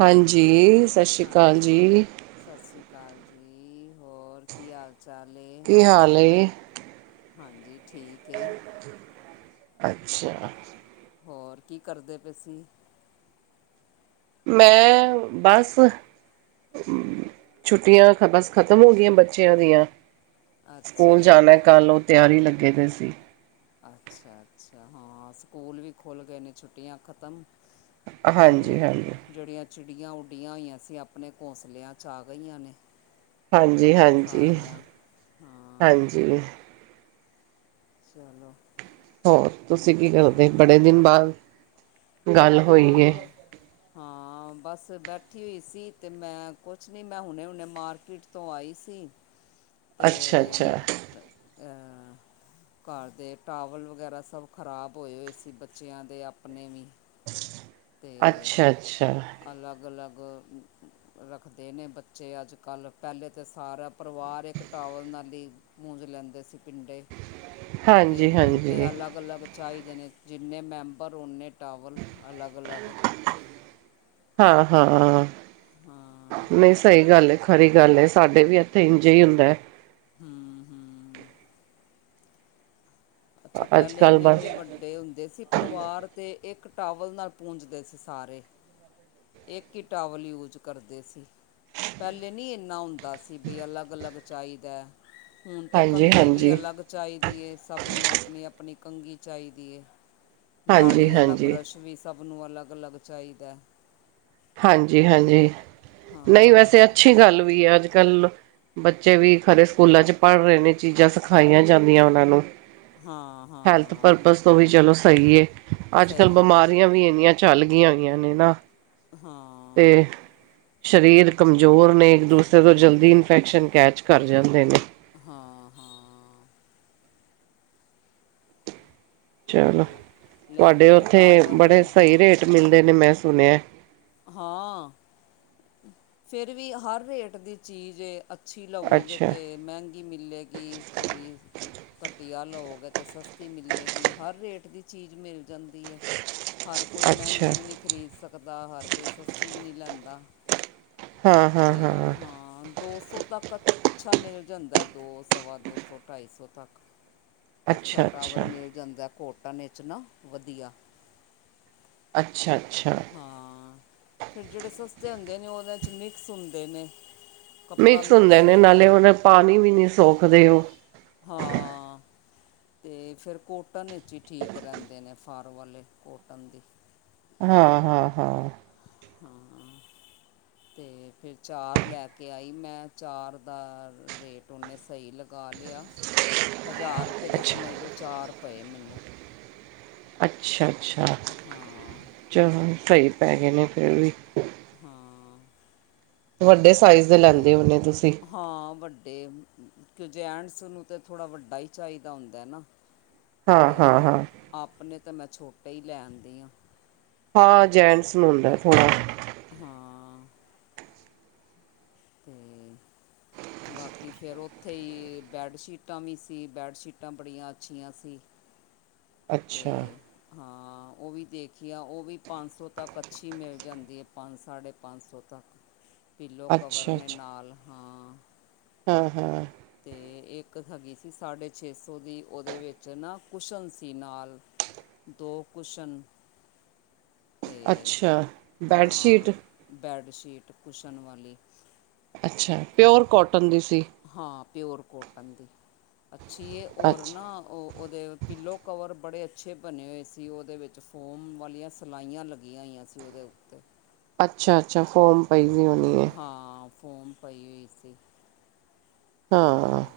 ਹਾਂਜੀ, ਸਤਿ ਸ਼੍ਰੀ ਹਾਂਜੀ ਅਕਾਲ ਜੀ। ਸਤਿ ਸ਼੍ਰੀ ਅਕਾਲ ਜੀ, ਹੋਰ ਕੀ ਹਾਲ ਚਾਲ ਏ? ਕੀ ਹਾਲ ਏ? ਹਾਂਜੀ ਠੀਕ ਏ। ਅੱਛਾ। ਹੋਰ ਕੀ ਕਰਦੇ ਪਏ ਸੀ? ਮੈਂ ਬਸ ਛੁੱਟੀਆਂ ਤਾਂ ਬਸ ਖਤਮ ਹੋ ਗਈਆਂ ਬੱਚਿਆਂ ਦੀਆਂ। ਸਕੂਲ ਅੱਛਾ ਜਾਣਾ ਕੱਲ ਨੂੰ ਤਿਆਰੀ ਲੱਗੇ ਦੇ ਸੀ। ਅੱਛਾ-ਅੱਛਾ, ਹਾਂ ਸਕੂਲ ਵੀ ਖੁੱਲ ਗਏ ਨੇ ਛੁੱਟੀਆਂ ਖ਼ਤਮ। ਹਾਂਜੀ ਚਲੋ ਹਾਂਜੀ ਜਿਹੜੀਆਂ ਚਿੜੀਆਂ ਉਡੀਆਂ ਹੋਈਆਂ ਸੀ ਆਪਣੇ ਘੋਸਲਿਆਂ ਚ ਆ ਗਈਆਂ ਨੇ। ਹਾਂਜੀ-ਹਾਂਜੀ, ਸਾਰੀਆਂ ਹਾਂ ਹਾਂਜੀ। ਚਲੋ ਹੋਰ ਤੁਸੀਂ ਕੀ ਕਰਦੇ, ਹਾਂ ਬੜੇ ਦਿਨ ਬਾਅਦ ਗੱਲ ਹੋਈ ਹੈ ਹਾਂ। ਹਾਂ, ਬਸ ਬੈਠੀ ਹੋਈ ਸੀ ਤੇ ਮੈਂ ਕੁਛ ਨੀ ਮੈਂ ਹੁਣੇ ਹੁਣੇ ਮਾਰਕੀਟ ਤੋਂ ਆਈ ਸੀ। ਤੇ ਅੱਛਾ ਅੱਛਾ ਅਹ ਘਰ ਦੇ ਟਾਵਲ ਵਗੈਰਾ ਸਭ ਖ਼ਰਾਬ ਹੋਏ ਹੋਏ ਸੀ ਬੱਚਿਆਂ ਦੇ ਆਪਣੇ ਵੀ। ਅੱਛਾ-ਅੱਛਾ। ਅਲੱਗ-ਅਲੱਗ ਰੱਖਦੇ ਨੇ ਬੱਚੇ ਅੱਜ-ਕੱਲ ਪਹਿਲੇ ਤੇ ਸਾਰਾ ਪਰਿਵਾਰ ਇੱਕ ਟਾਵਲ ਨਾਲ ਹੀ ਪੂੰਜ ਲੈਂਦੇ ਸੀ ਪੀਡੇ ਤੇ ਹਾਂਜੀ ਹੁਣ ਤੇ ਹਾਂਜੀ ਅਲੱਗ-ਅਲੱਗ ਚਾਹੀਦੇ ਨੇ ਜਿੰਨੇ ਮੈਂਬਰ ਓਨੇ ਟਾਵਲ ਅਲੱਗ-ਅਲੱਗ। ਹਾਂ-ਹਾਂ, ਹਾਂ ਨ‌ਈ ਸਹੀ ਗੱਲ ਏ। ਸ‌ਈ ਗੱਲ ਏ ਸਾਡੇ ਵੀ ਇੱਥੇ ਇੰਝ ਹੀ ਹੁੰਦਾ ਐ। ਹੂੰ ਹੂੰ। ਅੱਛਾ ਅੱਜ ਪਹਿਲੇ ਕੱਲ੍ਹ ਬਸ ਐਨੇ-ਐਨੇ ਵੱ ਵੱਡੇ ਹੁੰਦੇ ਸੀ ਪਰਿਵਾਰ ਤੇ ਇੱਕ ਟਾਵਲ ਨਾਲ ਪੂੰਜਦੇ ਸੀ ਸਾਰੇ। ਇਕ ਈ ਟਾਵਲ ਯੂਜ ਕਰਦੇ ਸੀ। ਪਹਿਲੇ ਨੀ ਏਨਾ ਹੁੰਦਾ ਸੀ ਬਈ ਅਲੱਗ-ਅਲੱਗ ਚਾਹੀਦਾ ਹੁਣ ਤੇ ਹਾਂਜੀ ਕੰਘੀ ਵੀ ਹਾਂਜੀ ਅਲੱਗ ਚਾਹੀਦੀ ਏ ਸਭ ਨੂੰ ਆਪਣੀ ਆਪਣੀ ਕੰਘੀ ਚਾਹੀਦੀ ਏ। ਹਾਂਜੀ ਦਾੜੀ ਆਲਾ ਹਾਂਜੀ ਬਰੱਸ਼ ਵੀ ਸਭ ਨੂੰ ਅਲੱਗ-ਅਲੱਗ ਚਾਹੀਦਾ। ਹਾਂਜੀ-ਹਾਂਜੀ, ਨ‌ਈ ਹਾਂ ਵੈਸੇ ਅੱਛੀ ਗੱਲ ਵੀ ਐ ਅੱਜ-ਕੱਲ। ਬੱਚੇ ਵੀ ਖਰੇ ਸਕੂਲਾਂ ਚ ਪੜ ਰਹੇ ਨੇ ਚੀਜ਼ਾਂ ਸਿਖਾਈਆਂ ਜਾਂਦੀਆਂ ਓਨਾਂ ਨੂੰ। ਹਾਂ ਹੈਲਥ ਹਾਂ ਪਰਪਜ਼ ਤੋਂ ਵੀ ਚਲੋ ਸਹੀ ਏ ਅੱਜ-ਕੱਲ ਸਹੀ ਹੈ ਬਿਮਾਰੀਆਂ ਵੀ ਏਨੀਆਂ ਚੱਲ ਗਈਆਂ ਹੋਈਆਂ ਨੇ ਨਾ। ਹਾਂ। ਤੇ ਸਰੀਰ ਕਮਜ਼ੋਰ ਨੇ ਇੱਕ ਦੂਸਰੇ ਤੋਂ ਜਲਦੀ ਕੰ- ਇਨਫੈਕਸ਼ਨ ਕੈਚ ਕਰ ਜਾਂਦੇ ਨੇ। ਹਾਂ, ਹਾਂ। ਚਲੋ ਲੈ ਤੁਹਾਡੇ ਕੇ ਆਏ ਉੱਥੇ ਟਾਵਲ ਬੜੇ ਸਹੀ ਹਾਂ ਰੇਟ ਮਿਲਦੇ ਨੇ ਮੈਂ ਸੁਣਿਆ ਹਾਂ ਫਿਰ ਵੀ ਹਰ ਰੇਟ ਦੀ ਚੀਜ਼ ਅੱਛੀ ਲਵੋਗੇ ਅੱਛਾ ਅਤੇ ਮਹਿੰਗੀ ਮਿਲੇਗੀ ਥੋੜ੍ਹੀ ਜ ਘਟੀਆ ਲਓ ਗਏ ਤੇ ਸਸਤੀ ਮਿਲੇਗੀ ਹਰ ਰੇਟ ਦੀ ਚੀਜ਼ ਮਿਲ ਜਾਂਦੀ ਹੈ। ਹਰ ਕੋਈ ਅੱਛਾ ਮਹਿੰਗੀ ਵੀ ਨਹੀਂ ਖਰੀਦ ਸਕਦਾ ਹਰ ਕੋਈ ਸਸਤੀ ਵੀ ਨਹੀਂ ਲੈਂਦਾ। ਹਾਂ ਹਾਂ ਤੇ ਹਾਂ ਦੋ ਸੋ ਤੱਕ ਅਛਾ ਮਿਲ ਜਾਦਾ ਦੋ ਸਵਾ ਦੋ ਸੌ ਢਾਈ ਸੋ ਤੱਕ ਅਛਾ ਅੱਛਾ ਟਾਵਲ ਅੱਛਾ ਮਿਲ ਜਾਦਾ ਕੋਟਨ ਵਿਚ ਨਾ ਵਧੀਆ। ਅਛਾ ਅਛਾ ਹਾਂ ਫਿਰ ਜਿਹੜੇ ਸਸਤੇ ਹੁੰਦੇ ਨੇ ਉਹਨਾ 'ਚ ਮਿਕਸ ਹੁੰਦੇ ਨੇ ਕੱਪੜਾ ਮਿਕਸ ਹੁੰਦੇ ਨੇ ਨਾਲੇ ਹੁੰਦਾ ਉਹਨ ਪਾਣੀ ਵੀ ਨੀ ਸੋਖਦੇ ਉਹ ਹਾਂ ਅਤੇ ਫਿਰ ਕੋਟਨ ਵਿਚ ਹੀ ਠੀਕ ਰਹਿਦੇ ਨੇ ਫਰ ਵਾਲੇ ਕੋਟਨ ਦੀ ਹਾਂ ਹਾਂ ਹਾਂ [unintelligible] ਅਤੇ ਫਿਰ ਚਾਰ ਲੈਕੇ ਆਈ ਮੈ ਚਾਰ ਦਾ ਰੇਟ ਉਨੇ ਸਹੀ ਲਗ ਗਾ ਲਿਆ ਹਜ਼ਾਰ ਰੁਪਏ ਦੇ ਸਮਝ ਲਓ ਚਾਰ ਪਏ ਮੈਨੂੰ ਅਛਾ ਅਛਾ ਹਾਂ ਚਲੋ ਸਹੀ ਪੈ ਗਏ ਨੇ ਫਿਰ ਵੀ ਹਾਂ ਵਡੇ ਸਾਈਜ਼ ਦੇ ਅਤੇ ਲੈਦੇ ਹੁੰਨੇ ਤੁਸੀ ਹਾਂ ਵੱਡੇ ਕਿਉ ਜੇਟਸ ਨੂੰ ਤਾਂ ਥੋੜ੍ਹਾ ਵਡਾ ਹੀ ਚਾਹੀਦਾ ਹੁੰਦਾ ਨਾ ਹਾਂ-ਹਾਂ-ਹਾਂ, ਤੇ ਹਾਂ ਹਾਂ ਆਪਣੇ ਤਾਂ ਮੈ ਛੋਟੇ ਹੀ ਲੈਦੀ ਹਾਂ। ਹਾਂ ਜੈਂਟਸ ਨੂੰ ਹੁੰਦਾ ਥੋੜਾ ਹਾਂ ਹੂੰ ਬਾਕੀ ਫਿਰ ਉਥੇ ਹੀ ਬੈਡਸ਼ੀਟਾਂ ਵੀ ਸੀ ਬੈਡਸ਼ੀਟਾਂ ਬੜੀਆਂ ਅੱਛੀਆਂ ਸੀ ਅੱਛਾ, ਅਤੇ ਹਾਂ ਉਹ ਵੀ ਦੇਖੀ ਆ ਉਹ ਵੀ ਪੰਜ ਸੋ ਤੱਕ ਅਛੀ ਮਿਲ ਜਾਦੀ ਹੈ। ਪੰਜ ਸਾਢੇ ਪੰਜ ਸੋ ਤੱਕ ਪੀਲੋ ਕਵਰ ਨੇ ਨਾਲ ਹਾਂ ਹਾਂ ਹਾਂ ਅਤੇ ਇਕ ਹੈਗੀ ਸੀ ਸਾਢੇ ਛੇ ਸੋ ਦੀ ਉਹਦੇ ਵਿਚ ਨਾ ਕੁਸ਼ਨਜ਼ ਸੀ ਨਾਲ ਦੋ ਕੁਸ਼ਨ ਤੇ ਅੱਛਾ। ਹਾਂ ਬੈਡਸ਼ੀਟ, ਬੈੱਡਸ਼ੀਟ ਕੁਸ਼ਨਣ ਵਾਲੀ ਅਛਾ ਪਿਓਰ ਕੋਟਨ ਦੀ ਸੀ। ਹਾਂ ਪਿਓਰ ਕੋਟਨ ਦੀ ਅਛੀ ਹੈ ਹੋਰ ਅੱਛਾ। ਨਾ ਉਹ ਉਹਦੇ ਪੀਲੋ ਕਵਰ ਬੜੇ ਅਛੇ ਬਣੇ ਹੋਏ ਸੀ ਉਹਦੇ ਵਿਚ ਫੋਮ ਵਾਲੀਆਂ ਸਿਲਾਈਆਂ ਲੱਗੀਆਂ ਹੋਈਆਂ ਸੀ- ਉਦੇ ਉਤੇ ਅਛਾ ਅਛਾ ਫੋਮ ਪਈ ਵੀ ਉਦੀ ਹਾਂ ਫੋਮ ਪਈ ਹੋਈ ਸੀ ਹਾਂ, ਤੇ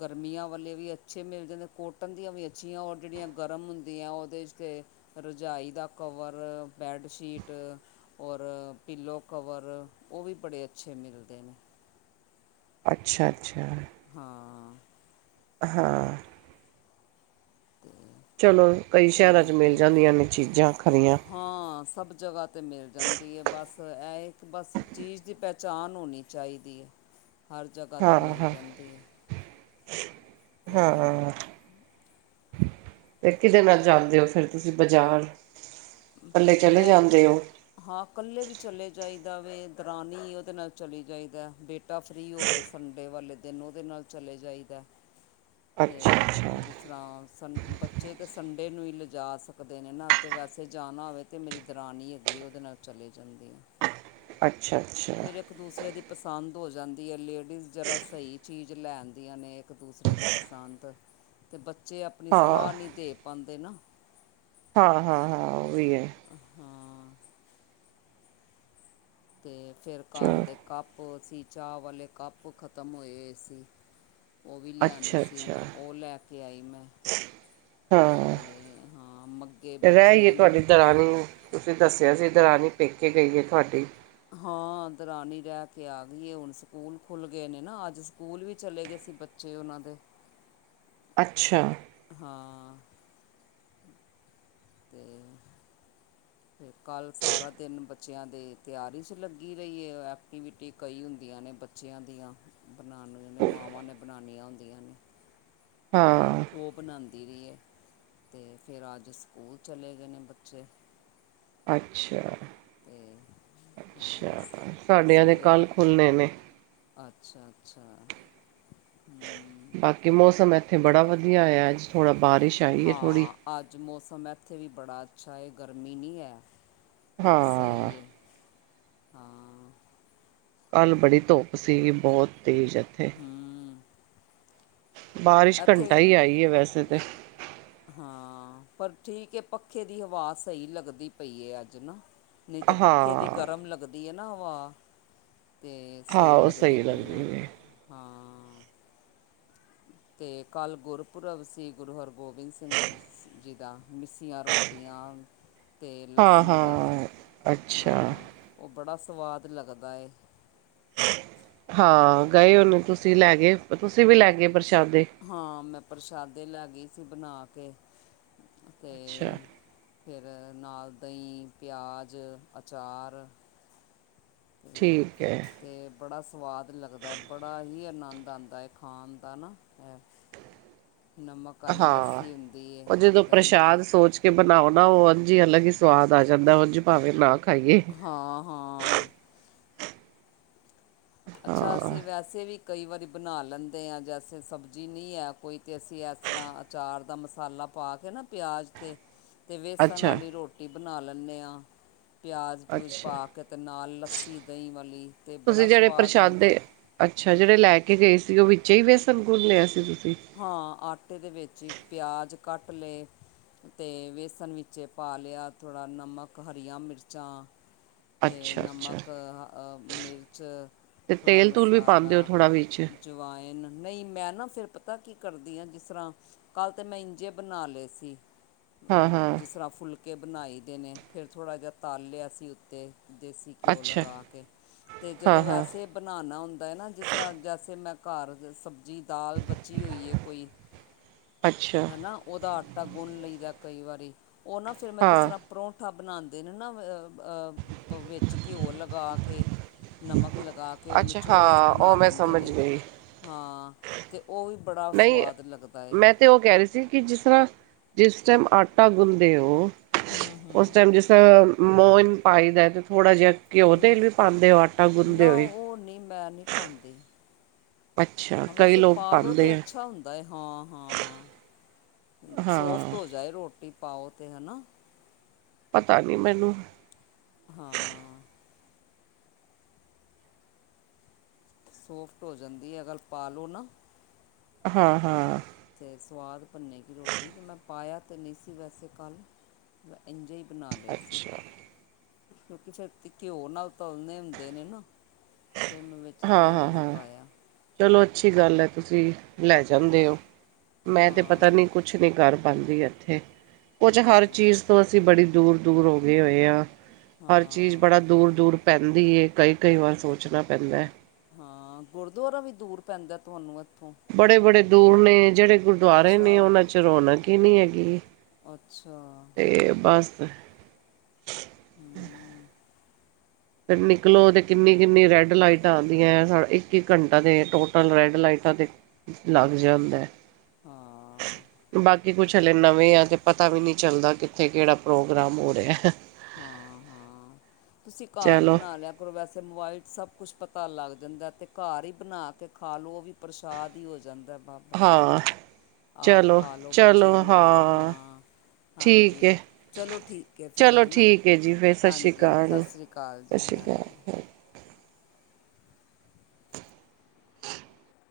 ਗਰਮੀਆਂ ਵਾਲੇ ਵੀ ਅਛੇ ਮਿਲ ਜਾਦੇ ਕੋਟਨ ਦੀਆ ਵੀ ਅਛੀਆਂ ਓਰ ਜਿਹੜੀਆਂ ਗਰਮ ਹੁੰਦੀਆਂ ਉਹਦੇ 'ਚ ਤੇ ਰਜਾਈ ਦਾ ਕਵਰ ਬੈਡਸ਼ੀਟ ਔਰ ਪੀਲੋ ਕਵਰ ਉਹ ਵੀ ਬੜੇ ਅਛੇ ਮਿਲਦੇ ਨੇ ਅਛਾ ਅਛਾ ਹਾਂ। ਹਾਂ‌। [unintelligible] ਚਲੋ ਕਈ ਸ਼ਹਿਰਾਂ ਚ ਹੁਣ ਮਿਲ ਤਾਂ ਜਾਦੀਆਂ ਨੇ ਚੀਜਾ ਖਰੀਆਂ ਹਾਂ ਸਭ ਜਗ੍ਹਾ 'ਤੇ ਮਿਲ ਜਾਦੀ ਹੈ। ਬਸ ਇਹ ਇਕ ਬਸ ਚੀਜਾ ਦੀ ਪਹਿਚਾਣ ਹੋਣੀ ਚਾਹੀਦੀ ਹੈ। ਹਰ ਜਗ੍ਹਾ 'ਤੇ ਹਾਂ, ਮਿਲ ਹਾਂ, ਜਾਦੀ ਹੈ ਤੇ ਹਾਂ ਤੇ ਕਿਦੇ ਨਾਲ ਜਾਦੇ ਹੋ ਫਿਰ ਤੁਸੀ ਬਾਜ਼ਾਰ? ਇਕੱਲੇ ਚਲੇ ਮੈ ਜਾਂਦੇ ਹੋ? ਹਾਂ ਕਲੇ ਵੀ ਚਲੇ ਜਾਈਦਾ ਵੇ। ਦਰਾਨੀ ਉਹਦੇ ਨਾਲ ਚਲੀ ਜਾਈਦਾ। ਬੇ ਟੇਟਾ ਫ੍ਰੀ ਹੋਵੇ ਸੰਡੇ ਵਾਲੇ ਦਿਨ ਉਹਦੇ ਨਾਲ ਚਲੇ ਜਾਈਦਾ ਤੇ ਅੱਛਾ, ਅੱਛਾ, ਜਿਸ ਤਰ੍ਹਾਂ ਸੰ ਬੱਚੇ ਤਾਂ ਸੰਡੇ ਨੂੰ ਹੀ ਲਿਜਾ ਸਕਦੇ ਨੇ ਨਾ ਤੇ ਵੈਸੇ ਜਾਣਾ ਹੋਵੇ ਤੇ ਮੇਰੀ ਦਰਾਨੀ ਹੈਗੀ ਏ। ਉਹਦੇ ਨਾਲ ਚਲੇ ਜਾਂਦੀ ਆ। ਅੱਛਾ-ਅੱਛਾ। ਫੇਰ ਇੱਕ ਦੂਸਰੇ ਦੀ ਪਸੰਦ ਹੋ ਜਾਂਦੀ ਐ। ਲੇਡੀਜ਼ ਜਰਾ ਸਹੀ ਚੀਜ਼ ਲੈਦੀਆਂ ਨੇ। ਇੱਕ ਦੂਸਰੇ ਦੀ ਪਸੰਦ ਤੇ ਬੱਚੇ ਆਪਣੀ ਹਾਂ, ਸਲਾਹ ਨਹੀਂ ਦੇ ਪਾਂਦੇ ਨਾ। ਹਾਂ-ਹਾਂ-ਹਾਂ। ਉਹ ਵੀ ਹੈ। ਹਾਂ। ਅਤੇ ਫਿਰ ਘਰ ਚਲੋ ਦੇ ਕੱਪ ਸੀ। ਚਾਹ ਵਾਲੇ ਕੱਪ ਖਤਮ ਹੋਏ-ਹੋਏ ਸੀ। ਉਹ ਵੀ ਲਿਆਣੇ ਅੱਛਾ, ਸੀ, ਅੱਛਾ ਉਹ ਲੈ ਕੇ ਆਈ ਮੈਂ। ਹਾਂ। ਅਤੇ ਹਾਂ ਮੱਗੇ ਰਹਿ ਹੀਏ ਬੱਚਿਆਂ ਨੂੰ ਤੁਹਾਡੀ ਦਰਾਨੀ ਨੂੰ ਤੁਸੀਂ ਦੱਸਿਆ ਸੀ ਦਰਾਣੀ ਪੇਕੇ ਗਈ ਹੈ ਤੁਹਾਡੀ। ਹਾਂ ਦਰਾਣੀ ਰਹਿ ਕੇ ਆ ਗਈ ਏ। ਹੁਣ ਸਕੂਲ ਖੁੱਲ ਗਏ ਨੇ ਨਾ ਅੱਜ ਸਕੂਲ ਵੀ ਚਲੇ ਗਏ ਸੀ ਬੱ ਬੱਚੇ ਉਹਨਾਂ ਦੇ। ਅੱਛਾ। ਹਾਂ। ਤੇ ਤੇ ਕੱਲ੍ਹ ਸਾਰਾ ਦਿਨ ਬੱਚਿਆਂ ਦੇ ਤਿਆਰੀ 'ਚ ਲੱਗੀ ਰਹੀ ਏ। ਐਕਟੀਵਿਟੀ ਕਈ ਹੁੰਦੀਆਂ ਨੇ ਬ ਬੱਚਿਆਂ ਦੀਆਂ। ਬਣਾਉਣ ਨੇ ਮਾਵਾਂ ਨੇ ਬਣਾਉਣੀਆਂ ਹੁੰਦੀਆਂ ਨੇ। ਹਾਂ। ਉਹ ਬਣਉਂਦੀ ਰਹੀ ਏ ਤੇ ਫਿਰ ਅੱਜ ਸਕੂਲ ਚਲੇ ਗਏ ਨੇ ਬੱਚੇ। ਅਤੇ ਅੱਛਾ-ਅੱਛਾ। ਹਾਂ ਸ- ਸਾਡਿਆਂ ਦੇ ਕੱਲ੍ਹ ਖੁੱਲਣੇ ਨੇ। ਅੱਛਾ-ਅੱਛਾ। ਬਾਕੀ ਮੌਸਮ ਇੱਥੇ ਬੜਾ ਵਧੀਆ ਹੋਏਆ ਅੱਜ। ਥੋੜਾ ਬਾਰਿਸ਼ ਆਈ ਹੈ ਥੋੜ੍ਹੀ। ਹਾਂ ਅੱਜ ਮੌਸਮ ਇੱਥੇ ਵੀ ਬੜਾ ਅੱਛਾ ਏ। ਗਰਮੀ ਨਹੀਂ ਹੈ। ਅੱਜ ਹਾਂ ਸਹੀ ਏ, ਹਾਂ। ਕੱਲ੍ਹ ਬੜੀ ਧੁੱਪ ਸੀਗੀ। ਬਹੁਤ ਤੇਜ਼ ਇੱਥੇ। ਹਮ। ਬਾਰਿਸ਼ ਘੰਟਾ ਇੱਥੇ ਈ ਆਈ ਏ ਵੈਸੇ ਤੇ। ਹਾਂ। ਪਰ ਠੀਕ ਏ ਪੱਖੇ ਦੀ ਹਵਾ ਸਹੀ ਲੱਗਦੀ ਪਈ ਏ ਅੱਜ ਨਾ। ਨਹੀਂ ਤਾਂ ਪੱਖੇ ਦੀ ਹਾਂ ਗਰਮ ਲੱਗਦੀ ਹੈ ਨਾ ਹਵਾ। ਤੇ ਹਾਂ ਸਹੀ ਉਹ ਲੱਗਦੀ ਪਈ ਅੱਜ। ਨੇ ਹਾਂ ਤੇ ਕੱਲ੍ਹ ਗੁਰਪੁਰਬ ਸੀ ਗੁਰੂ ਹਰਗੋਬਿੰਦ ਸਿੰਘ ਜੀ ਦਾ। ਮਿੱਸੀਆਂ ਰੋਟੀਆਂ ਤੇ ਹਾਂ ਲੱਸੀ ਦਾ। ਹਾਂ ਅੱਛਾ ਹਾਂ। ਉਹ ਬੜਾ ਸਵਾਦ ਲੱਗਦਾ ਏ। ਹਾਂ ਗਏ ਹੋਨੇ ਤੁਸੀਂ ਲੈ ਗਏ ਤੁਸੀਂ ਵੀ ਲੈ ਗਏ ਪ੍ਰਸ਼ਾਦੇ। ਹਾਂ ਮੈਂ ਪ੍ਰਸ਼ਾਦੇ ਲੈ ਗਈ ਸੀ ਬਣਾ ਕੇ ਤੇ ਅੱਛਾ ਫਿਰ ਨਾਲ ਦਹੀਂ ਪਿਆਜ਼ ਅਚਾਰ। ਠੀਕ ਹੈ। ਤੇ ਬੜਾ ਸਵਾਦ ਲੱਗਦਾ ਹੈ ਬੜਾ ਹੀ ਆਨੰਦ ਆਉਦਾਂ ਹੈ ਖਾਣ ਦਾ ਨਾ ਇਹ ਨਮਕ ਵਾਲੀ ਹਾਂ ਲੱਸੀ ਹੁੰਦੀ ਹੈ ਦਹੀਂ ਦੇ। ਕਿ ਬਣਾਓ ਨਾ ਉਹ ਉਂਜ ਈ ਅਲੱਗ ਹੀ ਸਵਾਦ ਆ ਜਾਂਦਾ ਹੈ ਜੀ ਭਾਵੇਂ ਨਾ ਖਾਈਏ ਹਾਂ ਹਾਂ ਅੱਛਾ ਹਾਂ ਅਸੀਂ ਵੈਸ ਅਸੀਂ ਵੀ ਕਈ ਵਾਰੀ ਬਣਾ ਲੈਂਦੇ ਹਾਂ ਜੇੈਸੇ ਸਬਜ਼ੀ ਨਹੀਂ ਹੈ ਕੋਈ ਤਾਂ ਅਸੀਂ ਇਸ ਤਰ੍ਹਾਂ ਚਾਰ ਦਾ ਮਸਾਲਾ ਪਾ ਕੇ ਨਾ ਪਿਆਜ਼ ਤੇ ਤੇ ਵੇਸਣ ਅੱਛਾ ਵਾਲੀ ਰੋਟੀ ਬਣਾ ਲੈਂਣੇ ਹਾਂ। ਪਿਆਜ਼ ਪਿਊਜ ਅੱਛਾ ਪਾ ਕੇ ਅਤੇ ਨਾਲ ਲੱਸੀ ਦਹੀਂ ਵਾਲੀ ਤੇ ਬੜਾ ਤੁਸੀਂ ਸ ਜਿਹੜੇ ਪ੍ਰਸ਼ਾਦ ਦੇ ਅੱਛਾ ਜਿਹੜੇ ਲੈ ਕੇ ਗਏ ਸੀ ਉਹ ਵਿੱਚ ਹੀ ਵੇਸਣ ਗੁੰਨ ਲਿਆ ਸੀ ਤੁਸੀਂ ਹਾਂ ਆਟੇ ਦੇ ਵਿੱਚ ਈ ਪਿਆਜ਼ ਕੱਟ ਲਏ। ਤੇ ਵੇਸਣ ਵਿੱਚ ਪਾ ਲਿਆ ਥੋੜ੍ਹਾ ਨਮਕ ਹਰੀਆਂ ਮਿਰਚਾਂ ਤੇ ਅੱਛਾ ਅੱਛਾ ਨਮਕ ਅ ਮਿਰਚ ਤੇ ਥੋੜਾ ਤੇਲ ਤੂਲ ਵੀ ਪਾਉਂਦੇ ਹੋ ਮਸਾਲਾ ਥੋੜ੍ਹਾ ਵਿੱਚ ਜਵਾਏਨ ਨਹੀਂ ਮੈਂ ਨਾ ਫਿਰ ਪ ਪਤਾ ਕੀ ਕਰਦੀ ਹਾਂ ਜਿਸ ਤਰ੍ਹਾਂ ਕੱਲ ਤੇ ਮੈਂ ਇੰਜੇ ਬਣਾ ਲਏ ਸੀ ਹਾਂ ਹਾਂ ਜਿਸ ਤਰ੍ਹਾਂ ਫੁਲਕੇ ਬਣਾਈ ਦੇ ਨੇ ਫਿਰ ਥੋੜ੍ਹਾ ਜਿਹਾ ਤਾਲ ਲਿਆ ਸੀ ਉੱਤੇ ਦੇਸੀ ਘਿਓ ਅੱਛਾ ਲਗਾ ਕੇ ਤੇ ਹਾਂ ਜਦੋਂ ਹਾਂ ਵੈਸੇ ਬਣਾਉਣਾ ਹੁੰਦਾ ਹੈ ਨਾ ਜਿਸ ਤਰ੍ਹਾਂ ਜੈਸੇ ਮੈਂ ਘਰ ਸਬਜ਼ੀ ਦਾਲ ਚੀ ਹੋਏ ਕੋਈ ਅੱਛਾ ਹੈ ਹਨਾ ਉਹਦਾ ਟਾ ਗੁਣ ਲਈਦਾ ਕਈ ਵਾਰੀ ਉਹ ਨਾ ਫਿਰ ਮੈਂ ਜਿਸ ਹਾਂ ਤਰ੍ਹਾਂ ਪਰੌਂਠਾ ਬਣਾਉਂਦੇ ਨੇ ਨਾ ਅ ਅ ਵਿੱਚ ਘਿਓ ਲਗਾ ਕੇ ਨਮਕ ਲਗਾ ਕੇ ਉਹਨੂੰ ਅੱਛਾ ਚੋਰਸ ਹਾਂ ਬਣਾ ਉਹ ਮੈਂ ਲੈਂਦੇ ਸਮਝ ਨੇ ਗਈ ਹਾਂ ਅਤੇ ਉਹ ਵੀ ਬੜਾ ਨਹੀਂ ਸਵਾਦ ਲੱਗਦਾ ਏ ਮੈਂ ਤੇ ਉਹ ਕਹਿ ਰਹੇ ਸੀ ਕਿ ਜਿਸ ਤਰ੍ਹਾਂ ਜਿਸ ਟਾਈਮ ਆਟਾ ਗੁੰਦੇ ਹੋ ਹੂੰ ਉਸ ਹੂੰ ਟਾਈਮ ਜਿਸ ਮੋਨ ਪਾਈ ਦਾ ਤੇ ਥੋੜ੍ਹਾ ਜਿਹਾ ਘਿਓ ਤੇਲ ਵੀ ਪਾਉਂਦੇ ਹੋ ਆਟਾ ਗੁੰਦੇ ਹੋਏ? ੳ ਨਹੀਂ ਮੈਂ ਨਹੀਂ ਪਾਉਂਦੀ ਅੱਛਾ ਹਾਂ ਕਈ ਵੈਸੇ ਲੋਕ ਪਾਲਓ ਤੇ ਪਾਉਂਦੇ ਆ ਅੱਛਾ ਹੁੰਦ ਦਾ ਹਾਂ ਹਾਂ ਸੋਫਟ ਹਾਂ ਹੋ ਜਾਏ ਰੋਟੀ ਪਾਓ ਤੇ ਹਨਾ? ਪਤਾ ਨੀ ਮੈਨੂੰ ਹਾਂ ਸੋਫਟ ਹੋ ਜਾਂਦੀ ਹੈ ਅਗਰ ਪਾਲੋ ਨਾ ਹਮ ਹਮ ਤੇ ਸਵਾਦ ਬਨੇਗੀ ਰੋਟੀ ਮੈਂ ਪਾਇਆ ਤਾਂ ਨਹੀਂ ਸੀ ਵੈਸੇ ਕੱਲ੍ਹ। ਇੰਜੇ ਹੀ ਬਣਾ ਲਏ ਸੀ ਅੱਛਾ ਕਿਉਂਕਿ ਛੇਤੀ ਘਿਓ ਨਾਲ ਤਲਨੇ ਹੁੰਦੇ ਨੇ ਨਾ ਫਿਰ ਮੈਂ ਵਿੱਚ ਹਾਂ ਤੇਲ ਹਾਂ ਨਹੀਂ ਹਾਂ ਪਾਇਆ ਚਲੋ ਅੱਛੀ ਗੱਲ ਹੈ ਤੁਸੀਂ ਲੈ ਜਾਂਦੇ ਹੋ ਮੈਂ ਤਾਂ ਪਤਾ ਹਾਂ ਨਹੀਂ ਕੁ ਕੁਛ ਨੀ ਕਰ ਪਾਉਂਦੀ ਇੱਥੇ ਕੁਝ ਹਰ ਹਾਂ ਚੀਜ਼ ਤੋਂ ਅਸੀਂ ਬੜੀ ਦੂਰ ਦੂਰ ਹੋ ਗਏ ਹੋਏ ਆ, ਹਰ ਚੀਜ਼ ਹਾਂ ਬੜਾ ਦੂਰ ਦੂਰ ਪੈਂਦੀ ਏ ਕਈ ਕਈ ਵਾਰ ਸੋਚ ਣਾ ਪੈਂਦਾ ਹਾਂ ਗੁਰਦੁਆਰਾ ਵੀ ਦੂਰ ਪੈਂਦਾ ਤੁਹਾਨੂੰ ਐ? ਬੜੇ ਬੜੇ ਦੂਰ ਨੇ ਜਿਹੜੇ ਗੁਰਦੁਆਰੇ ਅੱਛਾ ਨੇ ਉਹਨਾਂ ਚ ਰੌਣਕ ਹੀ ਨਹੀਂ ਹੈਗੀ। ਅੱਛਾ ਤੇ--ਬਸ, ਹਮ [unintelligible] ਤੇ ਨਿਕਲੋ ਤੇ ਕਿੰਨੀ -ਕਿੰਨੀ ਰੈੱਡ ਲਾਈਟਾਂ ਆਂਦੀਆਂ, ਸਾਡਾ ਇੱਕ- ਇੱਕ ਘੰਟਾ ਤੇ ਟੋਟਲ ਰੈੱਡ ਲਾਈਟਾਂ ਤੇ ਲੱਗ ਜਾਂਦਾ ਏ। ਹਾਂ ਬਾਕੀ ਕੁਛ ਹਲੇ ਨਵੇਂ ਆ, ਤੇ ਪਤਾ ਵੀ ਨਈ ਚੱਲਦਾ ਕਿੱਥੇ ਕੇੜਾ ਪ੍ਰੋਗਰਾਮ ਹੋ ਰੇਹਾ ਹਹ ਹਾਂ -ਹਾਂ ਤੁਸੀਂ ਘਾਰ ਚਲੋ ਬਣਾ ਲੇਆ ਪਰ ਵੈਸੇ ਮੋਬਾਈਲ ਚ ਸਭ ਕੁਛ ਪਤਾ ਲੱਗ ਜਾਂਦਾ, ਤੇ ਘਰ ਈ ਬਣਾ ਕੇ ਖਾ ਲੋੋ ਓਵੀ ਪ੍ਰਸ਼ਾਦ ਈ ਹੋ ਜਾਂਦਾ ਬਾਬਾ ਜੀ ਦਾ ਹਾਂ ਆਪ ਚਲੋ ਖਾ ਲਓ, ਚਲੋ ਬੱਚੋਆਂ ਨੂੰ ਦੇਦੋ ਹਾਂ ਠੀਕ ਹਾਂਜੀ, ਹੈ। ਚਲੋ ਠੀਕ ਏ ਫੇਰ ਚਲੋ ਹਨਾ, ਠੀਕ ਹੈ ਜੀ ਫਿਰ ਸਤਿ ਸ਼੍ਰੀ ਹਾਂਜੀ, ਸਤਿ ਅਕਾਲ ਸ੍ਰੀ ਅਕਾਲ,। ਸਤਿ ਕਾਲਜੀ ਸ਼੍ਰੀ ਹਾਂਜੀ। ਅਕਾਲ।